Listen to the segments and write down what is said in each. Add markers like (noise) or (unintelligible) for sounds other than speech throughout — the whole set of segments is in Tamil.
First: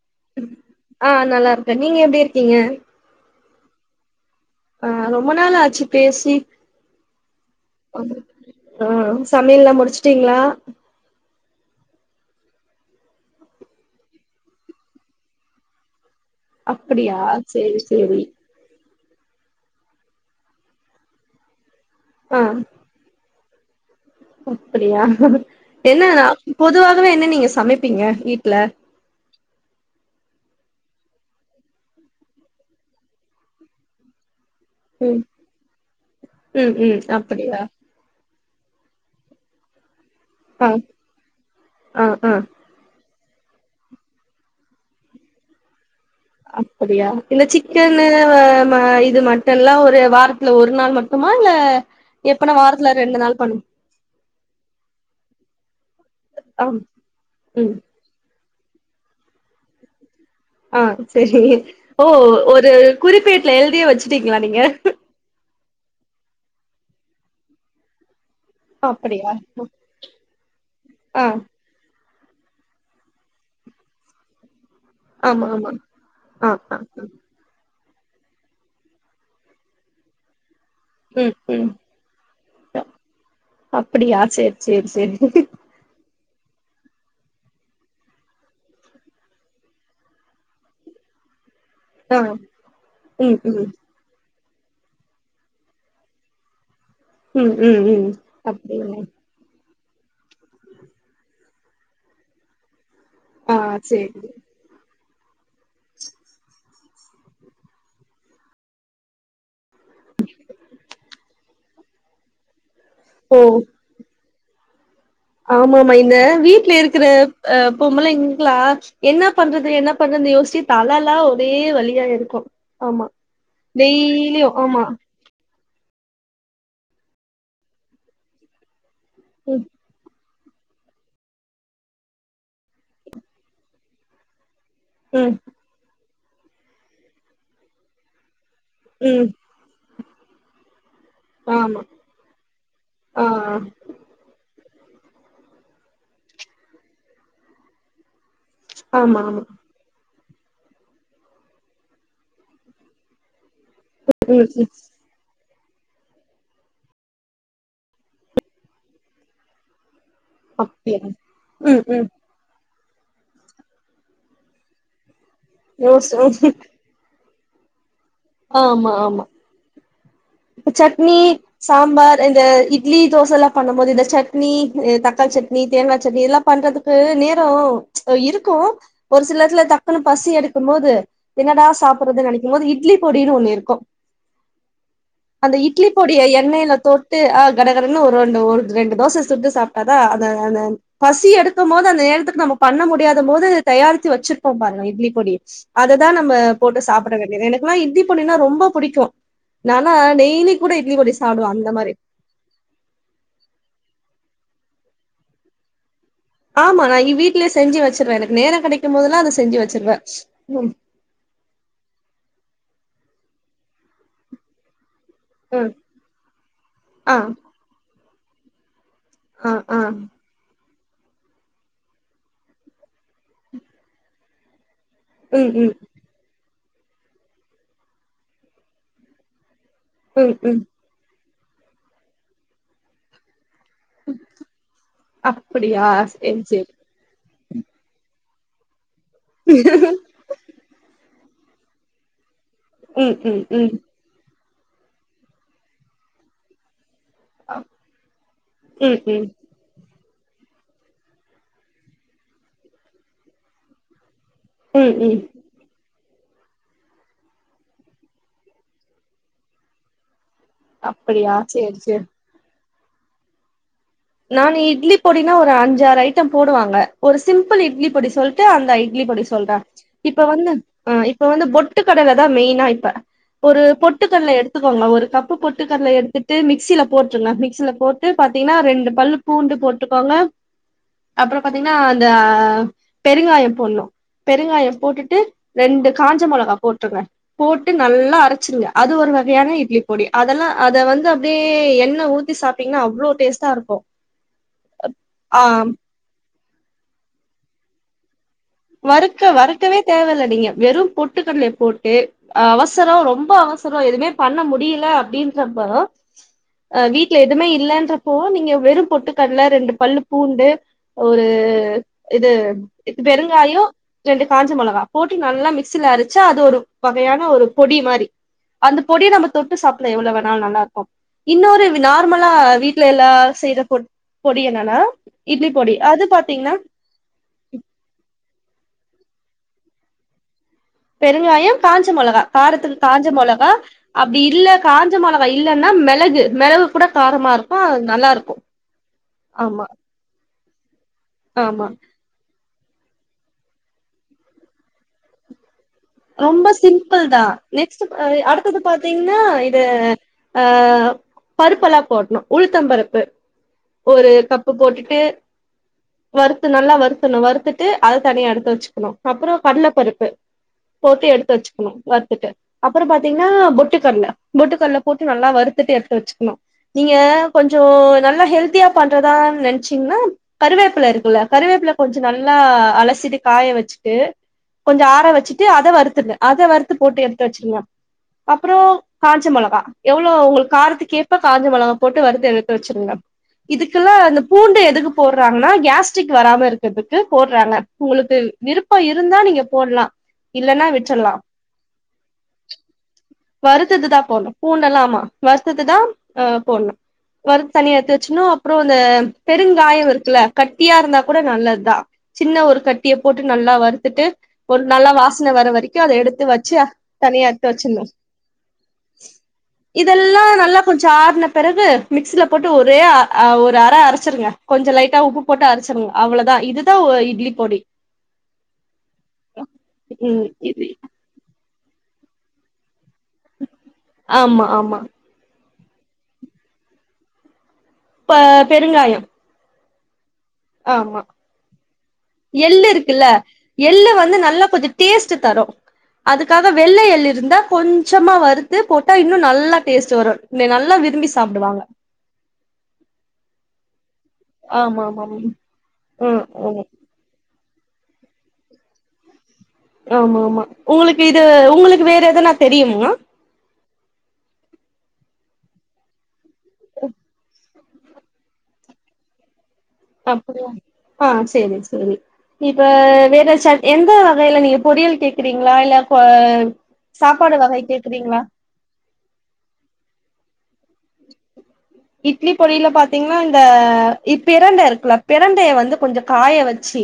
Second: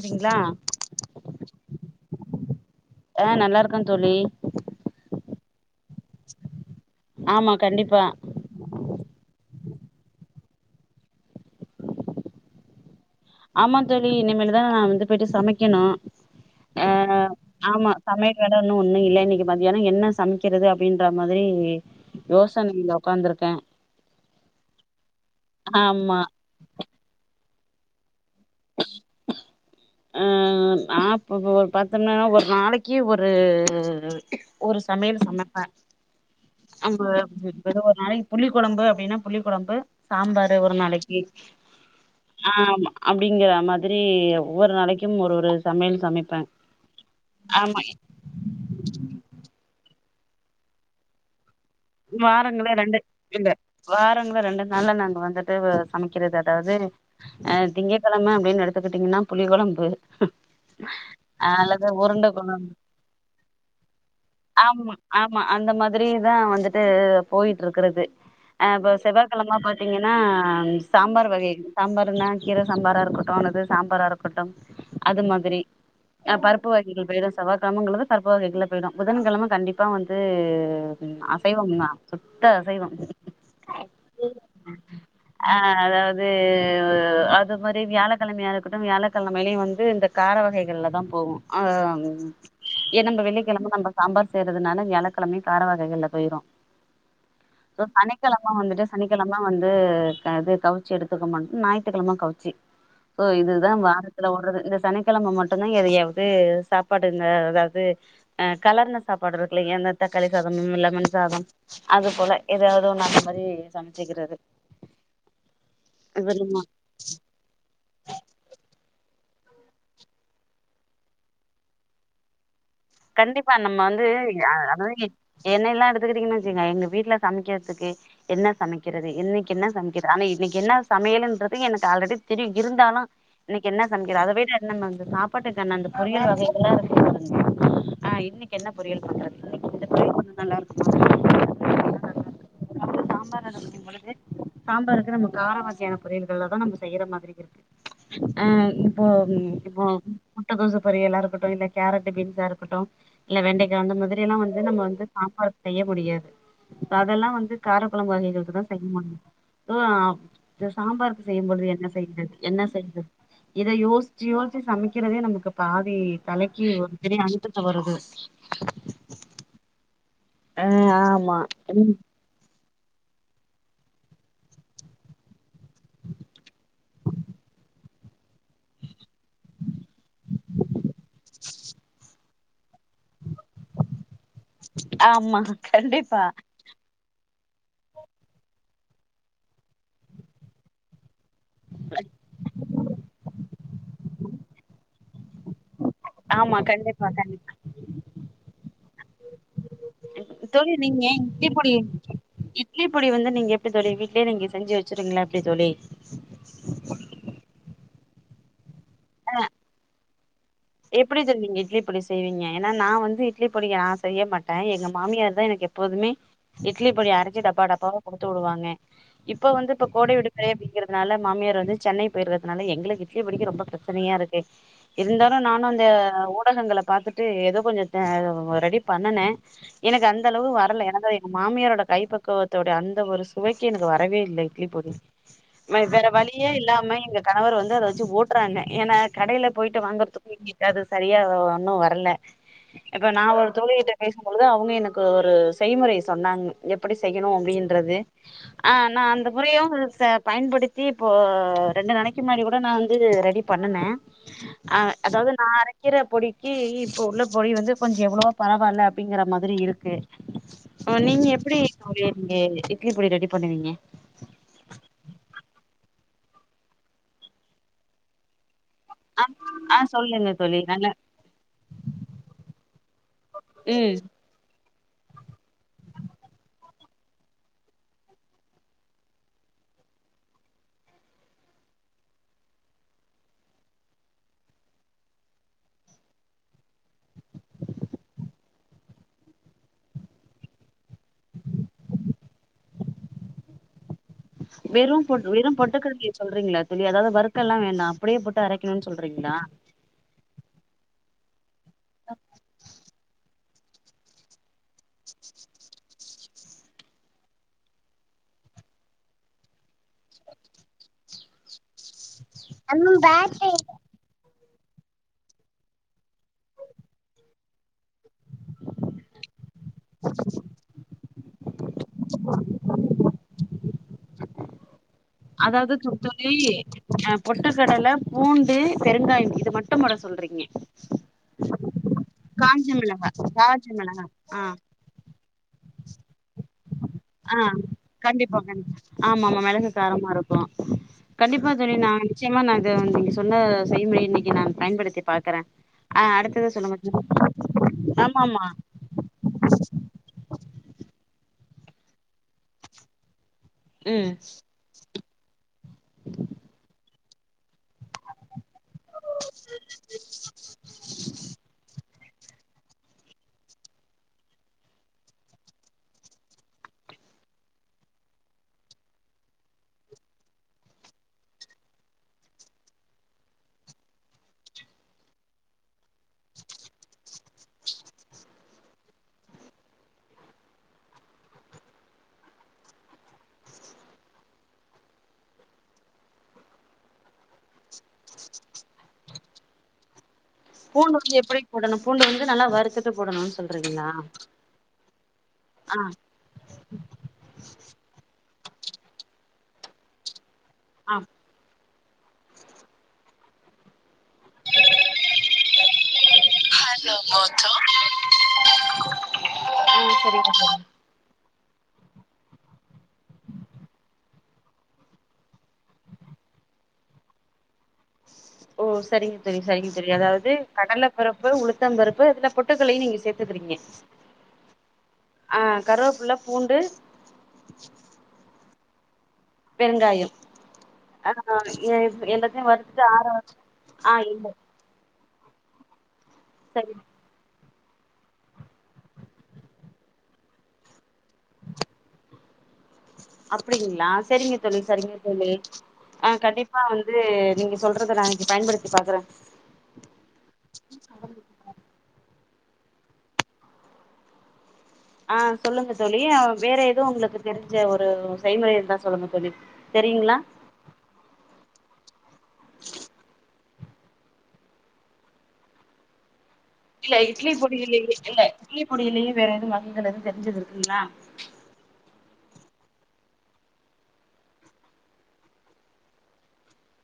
சரிங்களா ஆ நல்லா இருக்கே நீங்க எப்டி இருக்கீங்க இருக்க தோழி ஆ ரொம்ப நாளாச்சு பேசி ஆமா கண்டிப்பா (unintelligible) ஆ சமையல்லாம் முடிச் வச்சுட்டீங்களா ஆமா தோழி இனிமேலுதா நா வந்து போய்ட்டு சமைக்கணு ஆ அப்படியா சரி ஆமா சரி சமையல் வேல இன்னு இல்ல இன்னைக்கு மத்தியான என்ன சமைக்கிறது அப்டின்ற மாதிரி ஆ யோசனையில உக்காந்திருக் க்க அப்படியா ஆமா என்ன பொதுவாகவே என்ன நீங்கஸ் சமைப்பீங்க இ ட்ல நாப்ப ஒரு பத்த மனன்னா ஒரு நாளைக்கு ஒரு ஒரு ம் சமையல் சமைப்பே ம் ம் அவங்க வெ அப்படியா வெத ஒரு நாளைக் புளி கொழம்பு அப்படின்னா புளி கொழம்பு சாம்பாரு ஆ ஒரு நாளைக்கு ஆ ஆ ஆமா அப்டிங்கிற மாதிரி ஒவ்வொரு நாளைக்கும் ஒரு ஒரு சமையல் சமைப்பே அப்படியா இந்த ஆமா சிக்கன்ன ம இது மட்டன்ல்லா ஒரு வாரத்துல ஒரு நாள் மட்டுமா இல்ல எப்பனா வாரங்கள வாரத்துல ரெண்டு நாள் இல்ல பண்ணு வாரங்கள ரெண்டு நாள்ல நாங்க வந்துட்டு சமைக்கிறது ஆ அதாவது அ ம் திங்கக்கெழம அப்படின் பாத்துக்கிட்டீங்கன்னா புளி கொழம்பு ஆ சரி அல்லது ஓ உருண்ட கொழம்பு ஒரு குறிப்பேட்டுல எழுதியே வச்சுட்டீங்களா நீங்க ஆமா ஆமா அந்த மாதிரி தா வந்துட் இது போய்ட்ருக்கிறது அ இப்ப அப்படியா செவ்வாய்கெழம பாத்தீங்கன்னா ஆ சாம்பார் வகை சாம்பார்னா கீர சாம்பாரா இருக்கட்டு அல்லது சாம்பாரா இருக்கட்டும் அது ஆமா மாதிரி ஆமா ஆ பருப்பு வகைகள் பயிட செவ்வாகெலமங்களு அப்போது இதுல போயிடும் புதன்கெழம கண்டிப்பா வந்து அது ம் அ ம் அசைவம் தான் சுத்த அசைவம் அப்டியா சேரி சேரி சேரி ஆ அதாவ அது அது மாரி வியாழக்கெழமையா இருக்கட்டும் வியாழக்கெழமையிலயும் வந்து இந்த கார வகைகள்ல தான் போகும் ஆ ஆ ஏன் நம்ப ம் ம் வெள்ளிக்கெழம நம்ப சாம்பார் செய்யறதுனால வியாழக்கெழமை கார வகைகள்ள போயிடும் ம் ம் சோ ம் சனிக்கெழம வந்துட்டு அப்டியா சனிக்கெழம வந்து அது கவிச்சி எடுத்துக்க மாட்டோ ஞாயி்ட்டுக்கெழம கவிச்சி ஓ ஆ இதுதான் சேரி வாரத்துல ஓறது ரெண்டு சனி வெள்ளி கெழம மட்டும்தான் எதயாவது சாப்பாடுங்க அதாவது் கலந்த சாப்பாடு இருக்குல்ல எந்த தக்காளி சாதமும் லெமன் அது போல ஏதாவது நான் அந்த ஓ மாதிரி சமச்சிக்கிறது ஆமாமா இந்த நம்ம வீட்ல இருக்கிற அ பொம்பலைங்களா என்ன பண்றது என்ன பண்றது யோஸிச்சி தலாலா ஒரே வளியா இருக்கோ கண்டிப்பா நம்ம வந்து ஆமா அதாவது என்னெயெல்லா எடுத்துக்கிட்டீங்கன்னு வச்சுங்க எங்க வீட்ல சமைக்கிறதுக்கு என்ன சமைக்க கிறது இன்னிக்கு ம் என்ன சமைக்கிறது ஆனா இது இன்னிக்கு என்ன சமையலுங்கறது எனக்கு ஆல்ரெடி தெரியம் இருந்தாலும் இன்னிக்கு என்ன சமைக்கிறாறு அத விடு என் வந்து ம் சாப்பாட்டுக்கு அந்நந்து (unintelligible) ஆ இன்னிக் என்ன பொரியல் ம் பண்றது (unintelligible) கு நல்லா இருக்கும் ஆமா ஆ சாம்பார் ஆ அரைக்கும் பொழுது சாம்பாருக்கு நம்ம கார வகையான பொரியல்கள் தான் நம்ம செய்யற மாரி இருக்கு ஆ இப்போ ஆமா இ ஆமா இப்போ முட்ட கோசு பொரியலாக இருக்கட்டும் இல்ல கேரட் பீன் கே இருக்கட்டும் இல்ல வெண்டை அந்த மாதிரில்லாம் ம் வந்து ம் நம்ப வந்து சாம்பார் செய்ய முடியாது இப்ப அதெல்லாம் வந்து காரக்கொழம்பு வகைகளுக்கு தான் செய்ய முடியும் சோ இந்த அப்டியா சாம்பாருக்கு செய்யும்பொழுது ம் என்ன ம் செய்யறது என்ன செய் இத யோசிச்சு யோசிச்சு சமைக்கிறதே நமக்கு பாதி யோசிச்சு தலைக்கு ஒரு இதே அனுத்துத்து வருது ஆமா ஆமா ஆ இப்ப சட்னி ஆமா சாம்பார் இந்த இட் இட்லி தோசெல்லா பண்ணும் போது இந்த சட்னி எ தக்காளி சட்னி தேங்கா சட்னி இதெல்லா பண்றதுக்கு நேரோ ஆ இருக்கும் ஒரு சில எடத்துல தக்குன்னு பசி எடுக்கும் போது என்னடா சாப்பிடறது நெனைக்கும் போது இட்லி ப்டின்னு ஒண்ணு இருக்கும் ஆமா அந்த இட்லி பொடியை கண்டிப்பா எண்ணெயில தோட்டு ஆ கடகடன்னு ஒரு ரெண்டு ஒரு ரெண்டு தோசை சுட்டு சாப்ட்டாதா அது அந்தந் பசி எடுக்கும் போது அந்த நேரத்துக்கு நம்ம பண்ண முடியாத் க்தும்போது தயாரிச்சி வச்சிருப்போ பாருங்க இட்லி பொடி அததா நம்ப ஆமா போட்டு கண்டிப்பா சாப்புட கண்டிப்பா வேண்டியது எனக் ப்பல்லா இட்லி பொடினா ரொம்போ புடிக்கு நான் தோழி நீங்க இட்லி பொடி இட்லி பொடி வந்து நீங்க எப்டி தோழி வீட்லே நீங்க செஞ்சு வெச்சுருங்களா எப்டி தோழி ஆமா நான் இ வீட்லே செஞ்சு வச்சுருவ எனக்கு நேரோ கடைக் ட்டு போதுல்லா அத செஞ்சி வெச்சருவ எப்புடி தோழி நீங்க இட்லி பொடி செய்வீங்க ஏன்னா நா வந்து இட்லி பொடிய நா செய்ய மாட்டே எங்க ம் மாமியார் தா எனக்கு ம் எப்போதுமே இட்லி பொடி ஆ அரைச்சு டப்பா டப்பாவா குடுத்து விடுவாங்க இப்ப ஆ வந்து ஆ இப்ப கோடை விடுமுறை அப்புடிங்கிற னால மாமியார் வந்து சென்னை போயிட்றதுனால எங்களுக்கு இட்லி பொடிக்கி ரொம்ப பிரச்சனையா இருக்கு இ அ ம் நானும் ம் அந்த ஓட் ஊடகங்கள பாத்துட்டு ஏதோ கொஞ்சம் தே வ் ரெடி பண்ணுனே எனக்கு அந்த ம் அளவு ம் வரல எனக்காவே மாமியாரோட கை பக்குவத்தோடைய அந்த ஒரு ஸ் இதுவரைக்கும் எனக்கு வரவே இல்லை இட்லி பொடி மை அப்படியா வேற சேரி வழியே சேரி இல்லாம எங்க கணவர் வந்து அத வச்சு ஓட்டுறா ஏன்னா கடையில் போய்டிட்டு வாங்குறது அது சரியா ஒன்னும் வர்ல அத்தா ம் நா ம் ஒரு ம் தோழி கிட்ட பேசும் பொழுது அவங்க எனக்கு ஒரு செய்முறை சொன்னாங்க எப் ப்படி செய்யணும் அப்- அப்டின்றது ஆ ம் நா ம் அந்த முறையும் (unintelligible) பயன்படுத்தி இப்போ ரெண்டு நாளைக்கு முன்னாடி கூட நா வந்து ரெடி பண்ணுனே ஆ ம் ம் அதாவது நா அரைக்கிற பொடிக்கு இப்போ உள்ள பொடி வந்து கொஞ்ச எவ்வளோவோ பரவால்ல அப்டிங்கிற மாதிரி இருக்கு ஓ நீங்க அப்படியா எப்டி சேரி சேரி (unintelligible) (unintelligible) போடி ரெடி பண்ணுவீங்க நானு இட்லி பொடினா ஒரு அஞ்சாறு போடுவாங்க ஒரு சிம்பிள் இட்லி பொடி சொல்ட்டு அந் இட்லி பொடி சொல்றே ஆ இப்ப சொல்லுங்க வந்து தோழி நாங்க இப்ப வந்து பொட்டுக்கடல தான் மெயின்னா இப்ப ஒரு ம் பொட்டுக்கடல எடுத்து ங்க ஒரு கப்பு போட்டுக்கட்ல எடுத்துட்டு மிக்சில போட்டுருங்க மிக்சில போட்டு பாத்தீங்கன்னா ரெண்டு பல்லு பூண்டு போட்டுக்கோங்க அப்பறோ பாார்த்தீங்கன்னா அந்த பெருங்காயம் போட்னு பெருங்காயம் போட்டுட்டு ரெண்டு காஞ்ச மொளகா போட்டுருங்க போட்டு நல்லா அரைச்சுருங்க அது ஒரு வகையான இட்லி பொடி அதெல்லா அது வந்து அப்படியே எண்ணெ ஊத்தி சாப்பிட்டிங்கன்னா அவ்ளோ டேஸ்ட்டா இருக்கு வெறும் பொட் ஆ வெறு பொட்டுக்கட்லய சொல்றீங்களா தோழி அதாவது வருக்கலா வேண்டா அப்படியே அரைக்கணுன்னு வறுக்க சொல்றீங்களா வறுக்கவே தேவல நீங்க வெறு போட்டு போட்டுகட்லய போட்டு அவசரோ ரொம்ப அவச எதுவுமே பண்ண முடில அப்படின்றப்ப அ வீட்ல எதுவுமே இல்லைன்றப்போ நீங்க வெறு பொட்டுக்கட்ல ரெண்டு பல்லு பூண்டு ஒரு இது இ பெறுங் ஆயோ ரேண்டு காஞ்ச மொளகா போட்டி நல்லா மிக்சில அரச்சு அது ஒரு வகையான ஒரு பொடி மாரி அந்த பொடிய நம்ம தொட்டு சாப்லா எவ்ளோ வேணாலு நல்லா இருக்கூ இன்னொரு நார்மலா வீட்ல எல்லா செய்ற பொட் பொடி என்னன்னா இட்லி அதாவது பொடி அது துத்துளி பாத்தீங்கன்னா அ பொட்டக்கடல பூண் டு பெருங்காயம் இது மட்டு போட சொல்றீங்க பெருங்காயம் காஞ்ச மொளகா காரத்துக்கு மிளகா காஞ்ச மொளகா காஞ்ச மிளகா அப்டி ஆ இல்ல காஞ்ச மொளகா இல்ல இல்லனா மிளகு மிளகு ஆ கண்டிப்பா கண்டிப்பா ஆமா ஆமா மிளகு காரமா இருக்கூ கண்டிப்பா ஆமா தோழி நா நிச்சயமா நா இத் இது வந்து நீங்க சொன்ன செய்முறைய இன்னைக்கு நா பயன்படுத்தி பாக்கறே ரொம்ப சிம்பிள் தா நெக்ஸ்ட் அ ஆமா ஆமா அடுத்தது பாத்தீங்கன்னா இது ஆ பருப்பு எல்லாம் போட்ணு உளுத்த பருப்பு ஒரு ம் கப்பு போட்டுட்டு வருத்து நல்லா வருத் க்கனு வர்த்துட் விட்டு அத தனியா எடுத்து வெச்சுக்கணும் அப்புறோ கடல பருப்பு போட்டு எடுத்து வெச்சுக்கணு வருத்துட்டு அப்புறோ பாத்தீங்கன்னா பொட்டுக்கடலை பொட்டுக்கடல போட்டு நல்லா வருத்துட்டு எடுத்து வெச்சுக்கணும் நீங்க கொஞ்சோ நல்லா ஹெல்த்தியா பண்றதா நினைச்சீங்கன்னா கருவேப்பில இருக்குல்ல கருவேப்பில கொஞ்சோ நல்லா அலசிட்டு காய வெச்சுட்டு கொஞ்சோ ஆற வெச்சு டு அத வறுத்துங்க அத வறுத்து போட்டு எடுத்து வச்சிருங்க அப்புறோ காஞ்ச மொளகா எவ்வளோ உங்களுக்கு காரத்து கேப காஞ்ச மொளகா போட்டு வறுத்து எடுத்து வச்சிருங்க இதுக்கு எல்லாம் அந்த பூண்டு எதுக்கு போடுறாங்கன்னா கேஸ்டரிக் வராம இருக்கிறதுக்கு போடுறாங்க உங்களுக்கு விருப்பம் இருந்தா நீங்க போடலா இல்லன்னா பூண்டு விட்டுரலா வந்து எப்படி போடணு பூண்டு வந்து நல்லா வறுத்துட்டு போடணுன்னு வருத்தத்து சொல்றீங்களா தா போடணும் பூண்டு எல்லாம் ஆமா வருத்தத்து தா ஆ அ போடணும் வருத்து தனியா எடுத்து வெச்சுன்னும் அப்புறோ அந்த பெருங்காயம் இருக்குல்ல கட்டியா இருந்தா கூட நல்லது தா சின்ன ஒரு கட்டிய போட்டு நல்லா வருத்துட்டு நல்லா வாசன வர வரைக்கும் அத எடுத்து வெச்சு ஆ தனியா எத்து வெச்சிருனும் ஆ இதெல்லா சரிங்க நல்லா தோழி கொஞ்சோ ஆர்ன பிறகு மிக்சில போட்டு ஒரே அ ஒரு அர அரைச்சிருங்க கொஞ்சோ லைட்டா உப்பு போட்டு அரைச்சிருங்க அவ்வளோ தா இது தா இட்லி பொடி ஓ செரிங்க சரி சரிங்க தோழி ம் அதாவது இட்லி கடல பருப்பு உளுத் த்தம் பருப்பு இந்த பொட்டுகடளையு நீங்க சேர்த்துக்கிறீங்க ஆமா ஆமா ஆ கருவேப்புல்ல பூண்டு ப பெருங்காயம் பெருங்காயம் ஆமா ஆ எ எல்லாத்தையு எள்ளு வறுத்துட்டு ஆற இருக்குல்ல வச்சு எள்ளு ஆ வந்து இல்ல நல்லா கொஞ்சோ டேஸ்ட் தரோ அதுக்காக சரி வெள்ள எள் இருந்தா கொஞ்சமா வருறுத்து போட்டா இன்னும் நல்லா டேஸ்ட் வரும் நல்லா விரும்பி சாப்டுவாங்க அப்படிங்ளா சரிங்க தோழி ஆமா சரிங்க ஆமா ம் தோழி ஆ ம் கண்டிப்பா வந்து நீங்க சொல்றத நா இன்னைக்கு பயன்படுத்தி பாக்குறே ஆமா ஆமா உங்களுக்கு இது உங்களுக்கு வேற எதனா தெரியுமா ஆ சொல்லுங்க தோழி அ வேற எதுவும் உங்களுக்கு தெரிய தெரிஞ்ச ஒரு செய்முறை இருந்தா சொல்லுங்க தோழி தெரியுங்களா அப்படியா ஆ சரி சரி இப்ப வேற எந்த வகையில நீங்க பொறியல் கேக்றீங்களா இல்ல இல்ல இட்லி சாப்பாடு வகை பொடியிலேயே கேக்குறீங்களா இல்ல இட்லி பொடியிலேயே வேற எதுவும் வகைகள் எதுவும் தெரிஞ்சது இருக்குங்களா இட்லி பொடில பாத்திங்னா இந்த பிரண்டை இருக்குல பிரண்டைய வந்து கொஞ்ச காய வச்சு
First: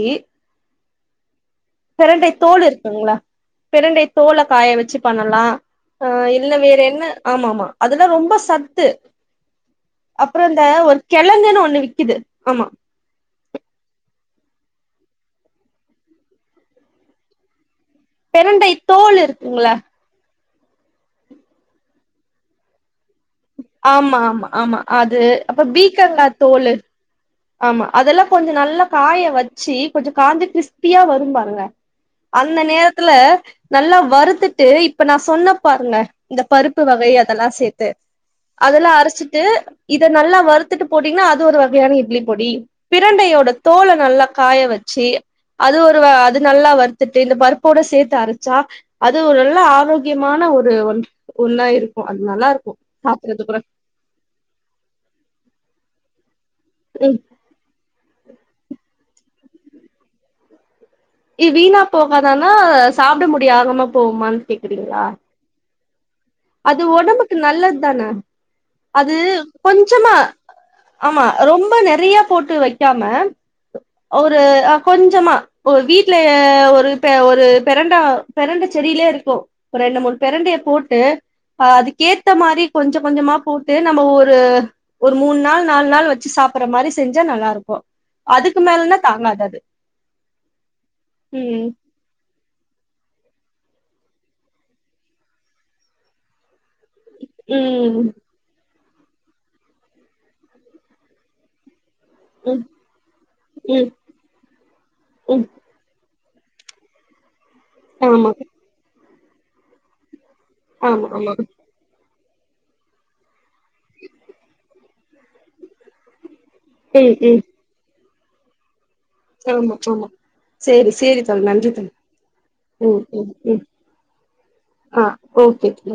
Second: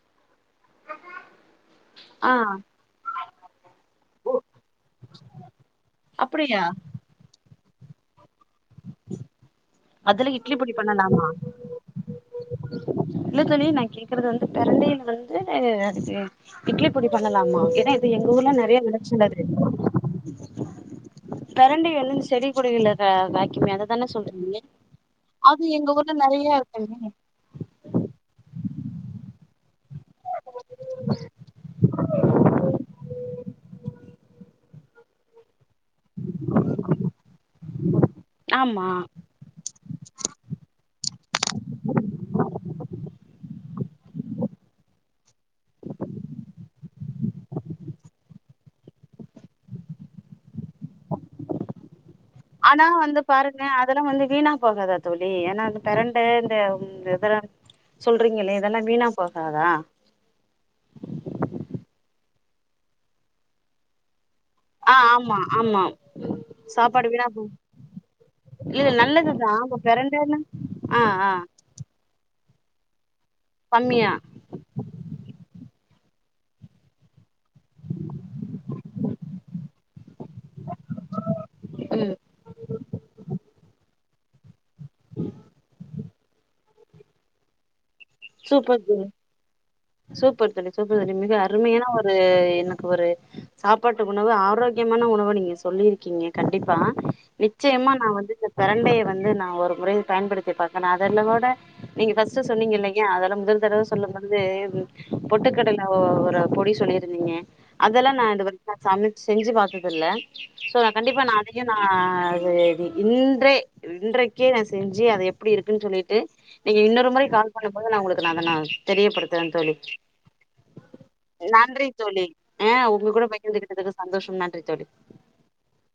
பிரண்டை ஆ தோல் இருக்குங்ளா பிரண்டை தோல காய வச்சு பண்ணலாம் அ இல்ல அப்படியா வேற என்ன ஆமாமா அதெல்லா ரொம்ப சத்து அதுல அப்புற இட்லி இந்த பொடி ஒரு பண்ணலாமா கெழங்குன்னு ஒண்ணு விக்குது ஆமா க்கறது வந்து பெரண்டைல வந்து அதுக்கு இட்லி பொடி பண்ணலாமா ஏன்னா எங்க ஊர்ல பிரண்டை நெறைய தோல் விளைச்சல்து இருக்குங்கள பெரண்டை ஒன்னு செடி கொடிய்ல்ல தா வாக்குமே அததான ஆமா ஆமா சொல்றீங்க ஆமா அது அப்ப அது எங்க ஊர்ல பீக்கங்கா நெறையா தோல் இருக்குமே ஆமா அதெல்லா கொஞ்ச நல்லா காய வச்சு கொஞ்ச காந்தகிஸ் சுத்தியா வரும் பாருங்க அந்த நேரத்துல நல்லா வருத்து த்து இப்ப நா சொன்ன பாருங்கள இந்த பருப்பு வகை அதெல்லா சேர் த்து ஆமா அதெல்லா அரைச்சிட்டு இத நல்லா வருத் த்துட்டு போட்டிங்கனா அது அது ஒரு வகையான இட்லி பொடி பிரண்டையோட தோல நல்லா காய வச்சு அது ஒரு அது நல்லா வறுத்துட்டு இந்த பருப்போட சேத்து அரைச்சா அது ஒரு நல்ல ஆரோக்கியமான ஒரு ஒ ஒன்னா இருக்கு அது நல்லா இருக்கு ஆனா வந்து சாப்புட்றதுக்கூட பாருங்க அதெல்லா வந்து வீணா போகாதா தோழி ஏன்னா அது பெரண் டா தம் ம் எதற சொல்றீங்களே இதெல்லா வீணா போகாதா வீணா போகாதானா சாப்ட முடிய ஆகாமா போம ஆ ஆமா ஆமா அது சாப்பாடு வீணா ஒடம்புக்கு போ நல்லத் தான இல்ல அது நல்லதுதா இப்ப கொஞ்சமா பெரண்டன்னு ஆ ஆமா ஆ ரொம்ப நெறைய போட்டு வைக் க்காம கம்மியா ஒரு அ கொஞ்சமா ஒரு வீட்டுல ஒரு பெ ஒரு பெரண்ட பெரண்டை செடியிலயே இருக்கு ஒரு ரெண்டு மூணு பெரண்டைய போட்டு அ ம் அதுக்கேத்த மாரி கொஞ்ச கொஞ்சமா போட்டு நம்ம ஒரு ஒரு மூண் நாள் நாலு நாள் வச்சு சாப்பற மாரி செஞ்சா நல்லாருக்கு சூப்பர் தோழி சூப்பர் தோழி சூப்பர் தோழி மிக ம் அருமையான ஒரு எனக்கு ஒரு சாப்பாட்டு உணவு ஆரோக்கியமான உணவ நீங்க சொல்லிருக்கீங்க கண்டிப்பா நிச்சயமா ம் நா வந்து இந்த பெரண்டய வந்து நா ஒரு முறை பயன்படுத்தி பாக்கனு அதுல்ல கூட நீங்க ஃபர்ஸ்ட் ம் சொன்னிங்கில்லைங் யா அதுல முதல் தடவ ம் சொல்லும்பொழுது ம் பொட்டுக்கடல ஒ ஒரு பொடி சொல்லிருந்திங்க அதெல்லா நா ஆமா இது வ நா சமை செஞ்சு பாத்ததில்ல சோ ஆமா கண்டிப்பா ஆமா நா அதையு நா சேரி இன்றே இன்றைக்கே நா செஞ்சு அத எப்டி இருக்குன் சொல்லிட்டு நீங்க இன்னொரு ம் முறை ம் கால் ப்ப உங்களுக்கு அத நா தெரியப்படுத்தறே தோழி ஆமா ஆமா சேரி சேரி தோழி நன்றி தோழி ஆ ம் உங்க கூட ம் ம் பகிர்ந்துகிட்டதுக்கு சந்தோஷம் நன்றி தோழி ஆ ஓகே ம்